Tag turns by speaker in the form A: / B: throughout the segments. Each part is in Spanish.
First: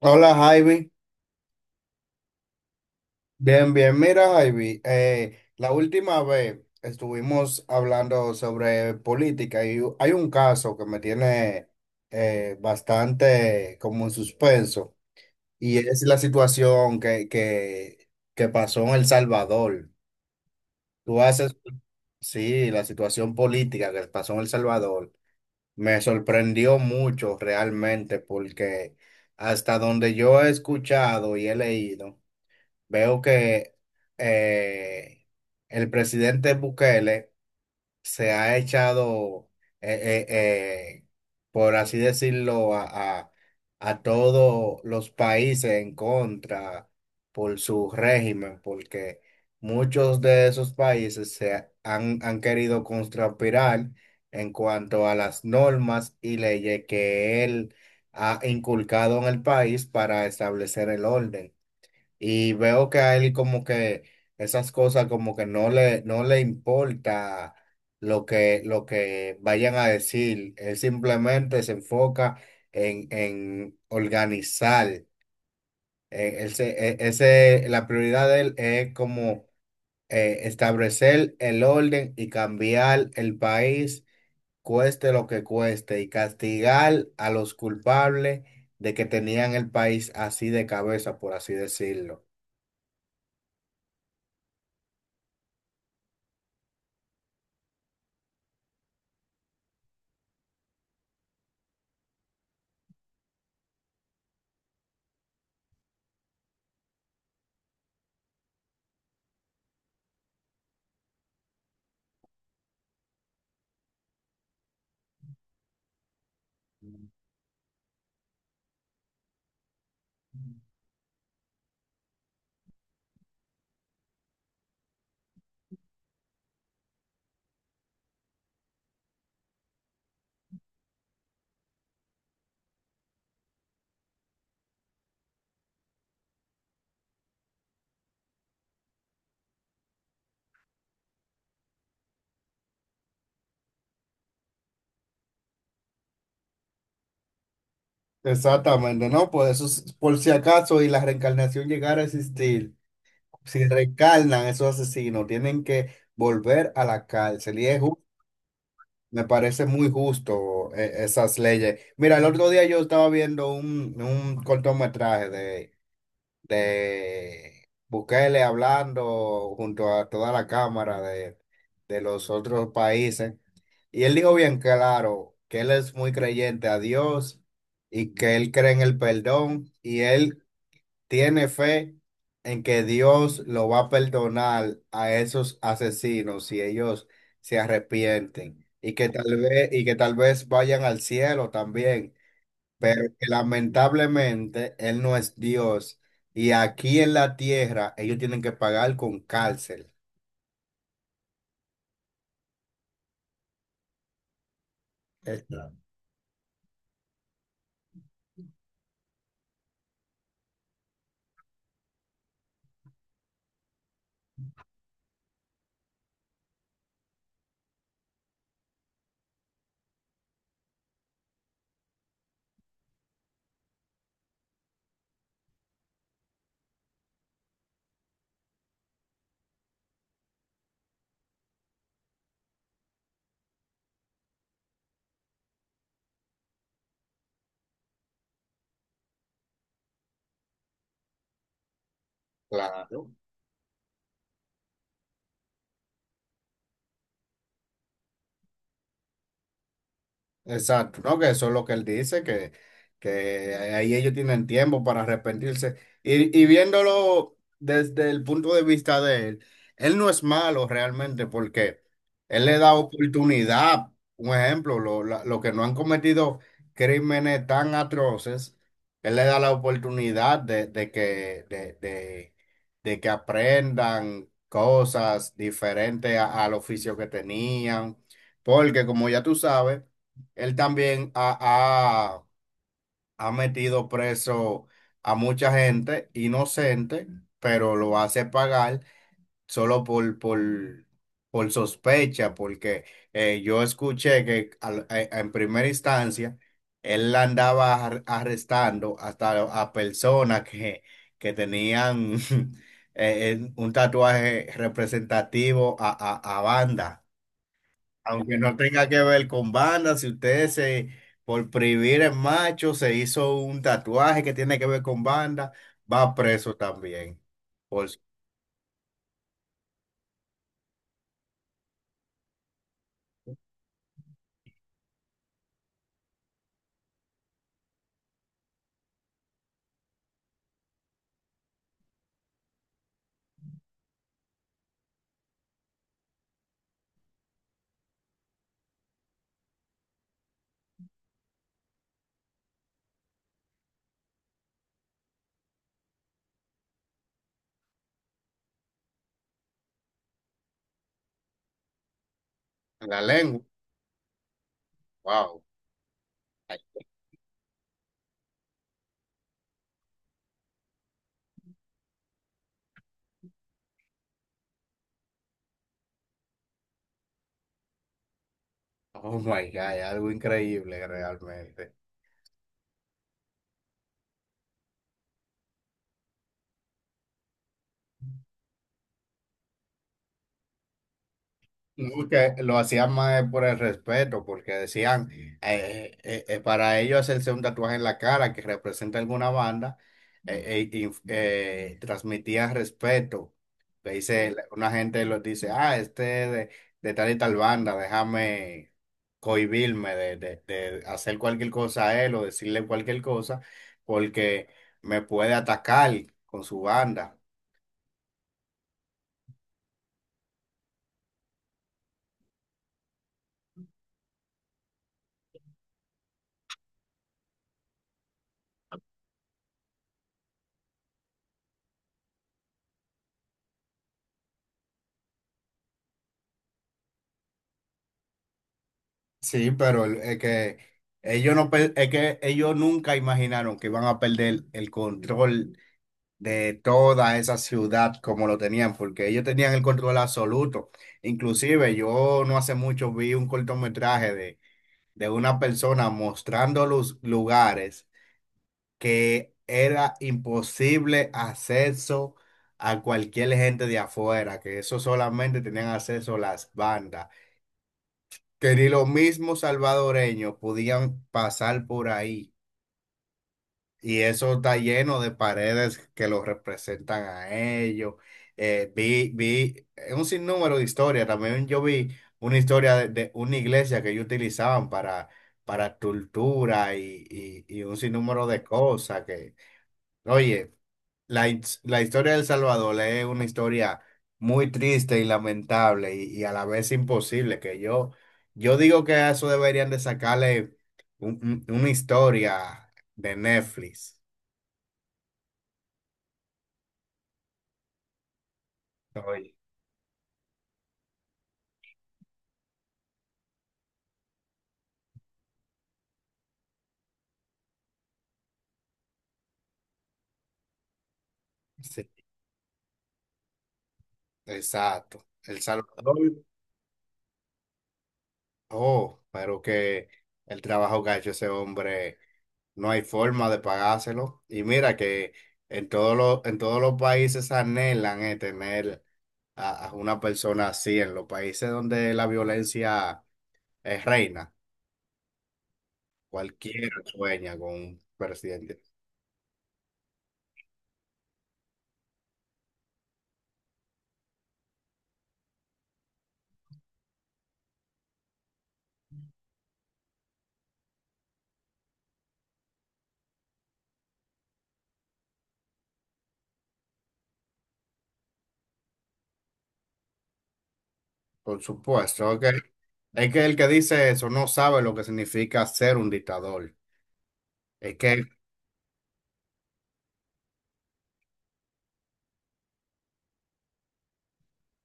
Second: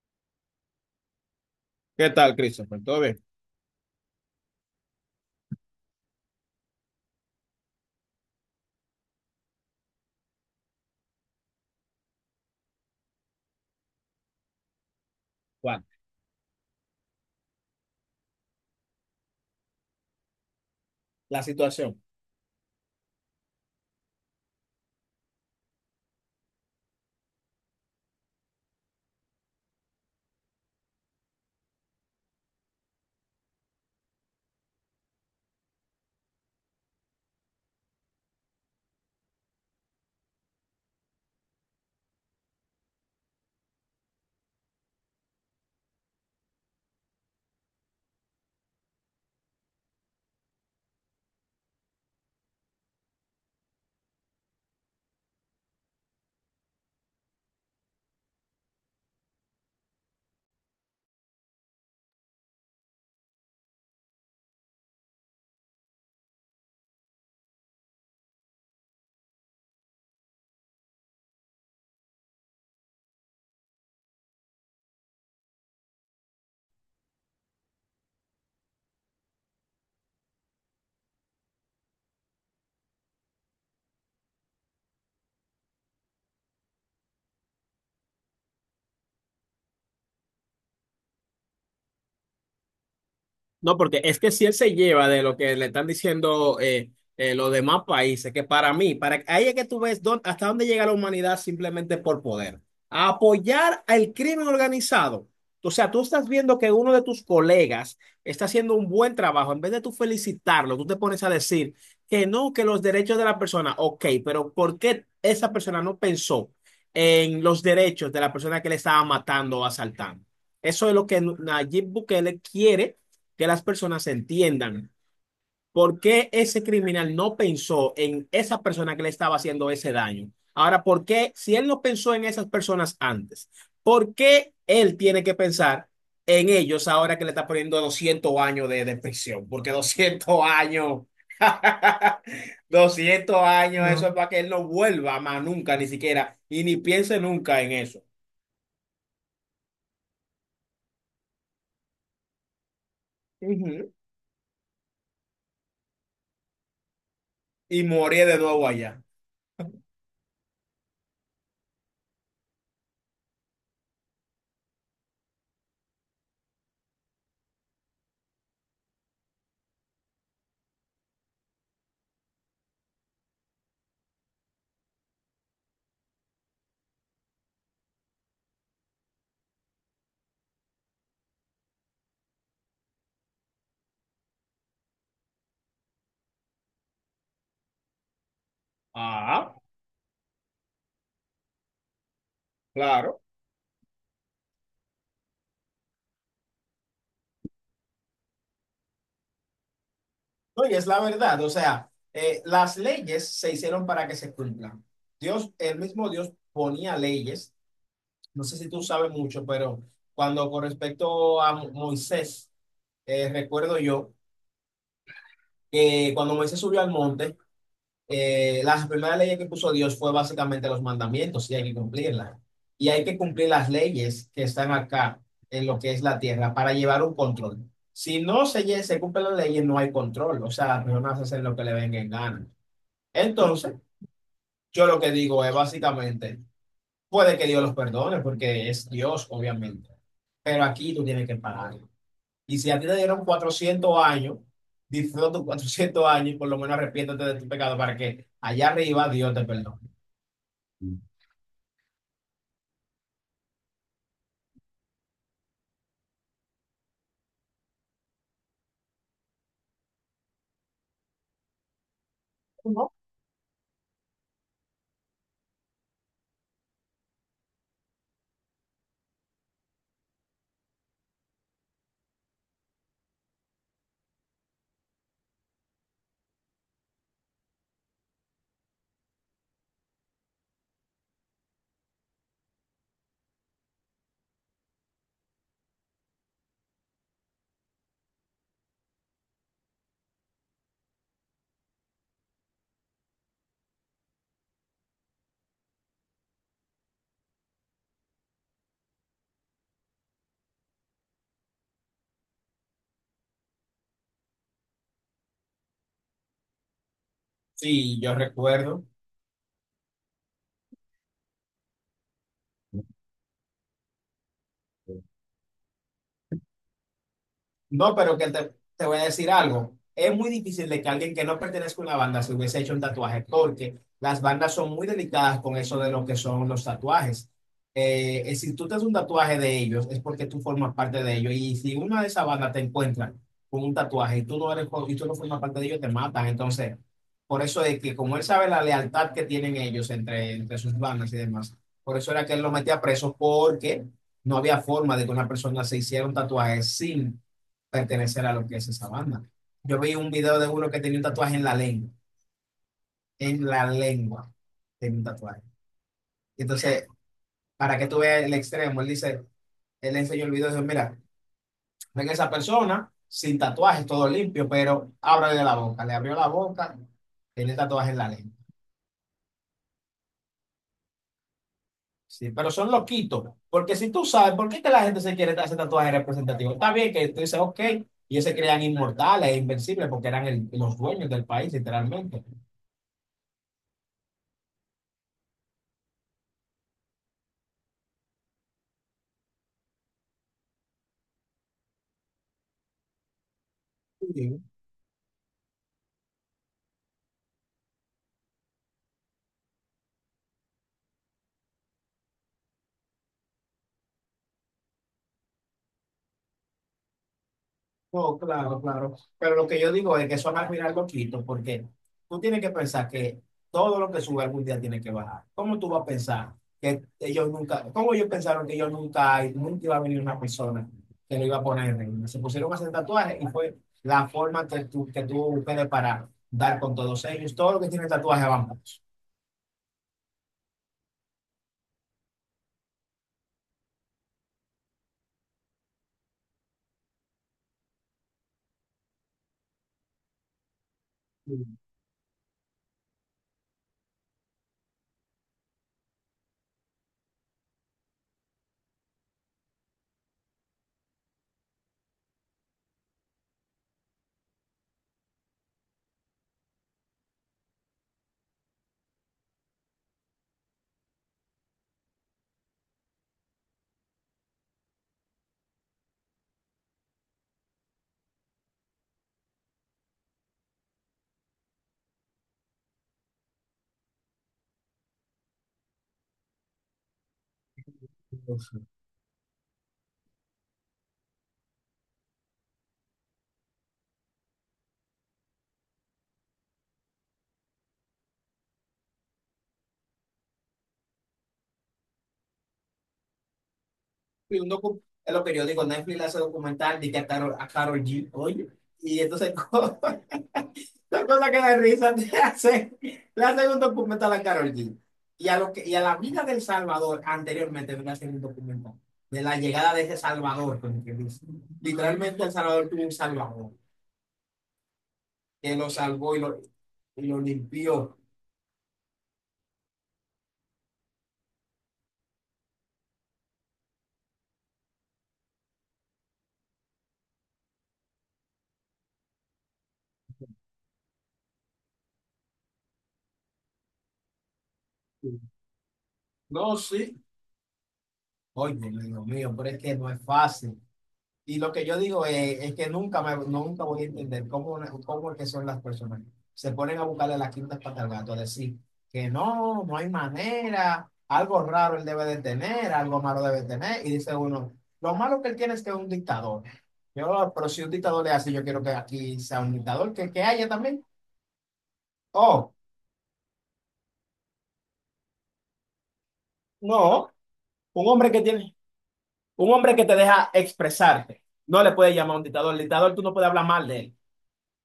A: Hola Javi,
B: ¿Qué tal, Christopher? ¿Todo bien?
A: bien, bien, mira Javi, la última vez estuvimos hablando sobre política y hay un caso que me tiene bastante como en suspenso, y
B: Juan,
A: es la situación que pasó en El Salvador. Tú
B: la
A: haces,
B: situación.
A: sí, la situación política que pasó en El Salvador me sorprendió mucho realmente, porque hasta donde yo he escuchado y he leído. Veo que eh, el presidente Bukele se ha echado, eh, eh, eh, por así decirlo, a todos los países en contra por su régimen, porque muchos de esos países han querido contrapirar en cuanto a las normas y leyes que él ha inculcado en el país para establecer el orden. Y veo que a él como que esas cosas como que no le importa lo que vayan a decir. Él simplemente se enfoca en organizar. La prioridad de él es como establecer el orden y cambiar el país, cueste lo que cueste, y castigar a los culpables de que tenían el país así de cabeza, por así decirlo.
B: No, porque es que si él se lleva de lo que le están diciendo los demás países, que para mí, para ahí es que tú ves dónde- hasta dónde llega la humanidad simplemente por poder. A apoyar al crimen organizado. O sea, tú estás viendo que uno de tus colegas está haciendo un buen trabajo. En vez de tú felicitarlo, tú te pones a decir que no, que los derechos de la persona, ok, pero ¿por qué esa persona no pensó en los derechos de la persona que le estaba matando o asaltando? Eso es lo que Nayib Bukele quiere que las personas entiendan por qué ese criminal no pensó en esa persona que le estaba haciendo ese daño. Ahora, ¿por qué si él no pensó en esas personas antes? ¿Por qué él tiene que pensar en ellos ahora que le está poniendo 200 años de prisión? Porque 200 años, 200 años, no, eso no es para que él no vuelva más nunca, ni siquiera, y ni piense nunca en eso.
A: Exactamente, ¿no? Por eso, es- por si acaso y la reencarnación llegara a existir, si
B: Ujú.
A: reencarnan esos asesinos, tienen que volver a la cárcel. Y es,
B: Y
A: ju-
B: morir de nuevo allá.
A: me parece muy justo esas leyes. Mira, el otro día yo estaba viendo un cortometraje de Bukele hablando junto a toda la cámara de los otros países. Y él dijo bien claro que él es muy creyente a Dios, y que él cree en el perdón y él tiene fe en que Dios lo va a perdonar a esos asesinos si ellos se arrepienten, y que
B: Ah,
A: tal vez vayan al cielo también, pero
B: claro.
A: que lamentablemente él no es Dios y aquí en la tierra ellos tienen que pagar con cárcel.
B: No, y es la verdad, o sea, las leyes se hicieron para que se cumplan. Dios,
A: Claro.
B: el mismo Dios ponía leyes, no sé si tú sabes mucho, pero cuando con respecto a Moisés, recuerdo yo que cuando Moisés subió al monte, las primeras leyes que puso Dios fue básicamente los mandamientos y hay que cumplirlas. Y hay que cumplir las leyes que están acá en lo que es la tierra para llevar un control. Si no se cumplen las leyes, no hay control. O sea, las personas hacen lo que le venga en gana. Entonces, yo lo que digo es básicamente, puede que Dios los perdone porque es Dios, obviamente, pero aquí tú tienes que pagar. Y si a ti te
A: Claro.
B: dieron 400 años, disfruta tus 400 años y por lo menos arrepiéntete de tu pecado para que allá arriba Dios te perdone.
A: Exacto, ¿no? Que eso es lo que él dice, que ahí ellos tienen tiempo para arrepentirse. Y viéndolo desde el punto de vista de él, él no es malo realmente, porque él le da oportunidad, un ejemplo, lo que no han cometido crímenes tan atroces, él le da la oportunidad de que aprendan cosas diferentes al oficio que tenían, porque como ya tú sabes, él también ha, ha- ha metido preso a mucha gente inocente, pero lo hace pagar solo por sospecha, porque yo escuché que en primera instancia él la andaba arrestando hasta a personas que tenían un tatuaje representativo a banda.
B: Sí, yo
A: Aunque no
B: recuerdo.
A: tenga que ver con banda, si usted se, por prohibir el macho, se hizo un tatuaje que tiene que ver con banda, va preso también. Por
B: No, pero que te voy a decir algo. Es muy difícil de que alguien que no pertenezca a una banda se hubiese hecho un tatuaje, porque las bandas son muy delicadas con eso de lo que son los tatuajes. Si tú te haces un tatuaje de ellos, es porque tú formas parte de ellos. Y si una de esas bandas te encuentra con un tatuaje y tú no eres, y tú no formas parte de ellos, te matan. Entonces, por eso es que como él sabe la lealtad que tienen ellos entre sus bandas y demás, por eso era que él lo metía preso, porque no había forma de que una persona se hiciera un tatuaje sin pertenecer a lo que es esa banda. Yo vi un video de uno que tenía un tatuaje
A: la lengua.
B: en la lengua tenía un
A: Wow.
B: tatuaje. Entonces, para que tú veas el extremo, él dice, él le enseñó el video y dice, mira, ven esa persona sin tatuajes, todo limpio, pero ábrale la boca, le abrió la boca, tiene tatuaje en la lengua.
A: Oh my God, algo increíble realmente.
B: Sí, pero son loquitos, porque si tú sabes por qué es que la gente se quiere hacer tatuajes representativos, está bien que tú dices, ok, y ellos se crean inmortales e invencibles porque eran los dueños del país,
A: No,
B: literalmente.
A: que lo hacían más por el respeto, porque decían, para ellos hacerse un tatuaje en la cara que representa alguna banda, transmitía respeto. Le dice,
B: Sí,
A: una gente lo dice, ah, este es de tal y tal banda, déjame cohibirme de hacer cualquier cosa a él o decirle cualquier cosa, porque me puede atacar con su banda.
B: no, claro, claro. Pero lo que yo digo es que eso va a mirar loquito, porque tú tienes que pensar que todo lo que sube algún día tiene que bajar. ¿Cómo tú vas a pensar que ellos nunca, cómo ellos pensaron que ellos nunca, nunca iba a venir una persona que lo iba a poner en ring? Se pusieron a hacer tatuajes y fue la forma que que tú busques para dar con todos ellos. Todo lo que tiene tatuajes
A: Sí, pero es que ellos no per- es que ellos nunca imaginaron que iban a perder el control de toda esa ciudad como lo tenían, porque ellos tenían el control absoluto.
B: van.
A: Inclusive yo no hace mucho vi un cortometraje de una persona mostrando los lugares que era imposible acceso a cualquier gente de afuera, que eso solamente tenían acceso las bandas, que ni los mismos salvadoreños podían pasar por ahí. Y eso está lleno de paredes que los representan a ellos. Vi un sinnúmero de historias. También yo vi una historia de una iglesia que ellos utilizaban para tortura y un sinnúmero de cosas que, oye. La historia de El Salvador es una historia muy triste y lamentable y a la vez imposible, que yo digo que a eso deberían de sacarle una historia de Netflix.
B: Vi un en los periódicos Netflix le hace documental de que a Carol, a Karol G, oye, y entonces
A: Oye,
B: la cosa que da risa. Le hacen un documental a Carol G. Y a, lo que, y a la vida del Salvador anteriormente le hacen un documental de la llegada de ese Salvador, como que dice.
A: sí,
B: Literalmente el Salvador tuvo un Salvador
A: exacto. El
B: que lo salvó y
A: Salvador,
B: lo, y lo limpió.
A: oh, pero que el trabajo que ha hecho ese hombre. No hay forma de pagárselo. Y mira que en todos en todos los países anhelan tener a una persona así. En los países donde la violencia es reina,
B: No,
A: cualquiera
B: sí.
A: sueña con un
B: Oye,
A: presidente.
B: Dios mío, pero es que no es fácil. Y lo que yo digo es que nunca, nunca voy a entender cómo, cómo es que son las personas. Se ponen a buscarle las quintas patas al gato, a decir que no, no hay manera, algo raro él debe de tener, algo malo debe de tener. Y dice uno, lo malo que él tiene es que es un dictador. Yo, pero si un dictador le hace, yo quiero que aquí sea un dictador, que haya también.
A: Por supuesto,
B: Oh,
A: es que el que dice eso no sabe lo que significa ser un dictador.
B: no,
A: Es
B: un
A: que
B: hombre que tiene, un hombre que te deja expresarte, no le puedes llamar a un dictador. El dictador tú no puedes hablar mal de él,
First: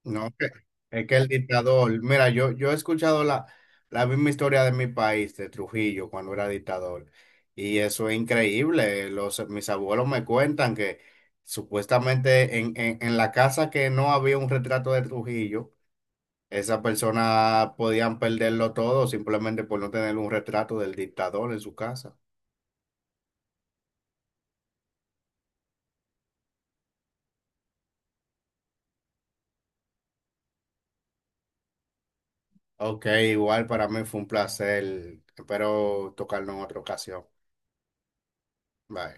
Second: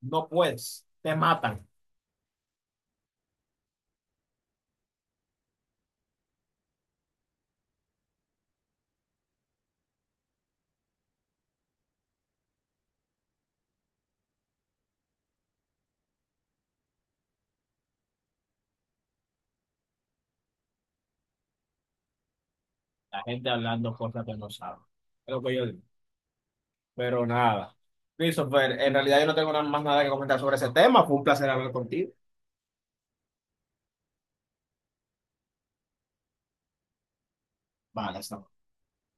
B: no
A: no, que-
B: puedes,
A: es
B: te
A: que el
B: matan.
A: dictador, mira, yo he escuchado la misma historia de mi país, de Trujillo, cuando era dictador, y eso es increíble. Los, mis abuelos me cuentan que supuestamente en la casa que no había un retrato de Trujillo, esas personas podían perderlo todo simplemente por no tener un retrato del dictador en su casa.
B: La gente hablando cosas que no sabe. Es lo que yo digo. Pero nada. Christopher, en realidad yo no tengo nada más nada que comentar sobre ese tema. Fue un placer hablar contigo.
A: Ok, igual para mí fue un placer, espero tocarlo en otra ocasión.
B: Vale, hasta luego.
A: Bye.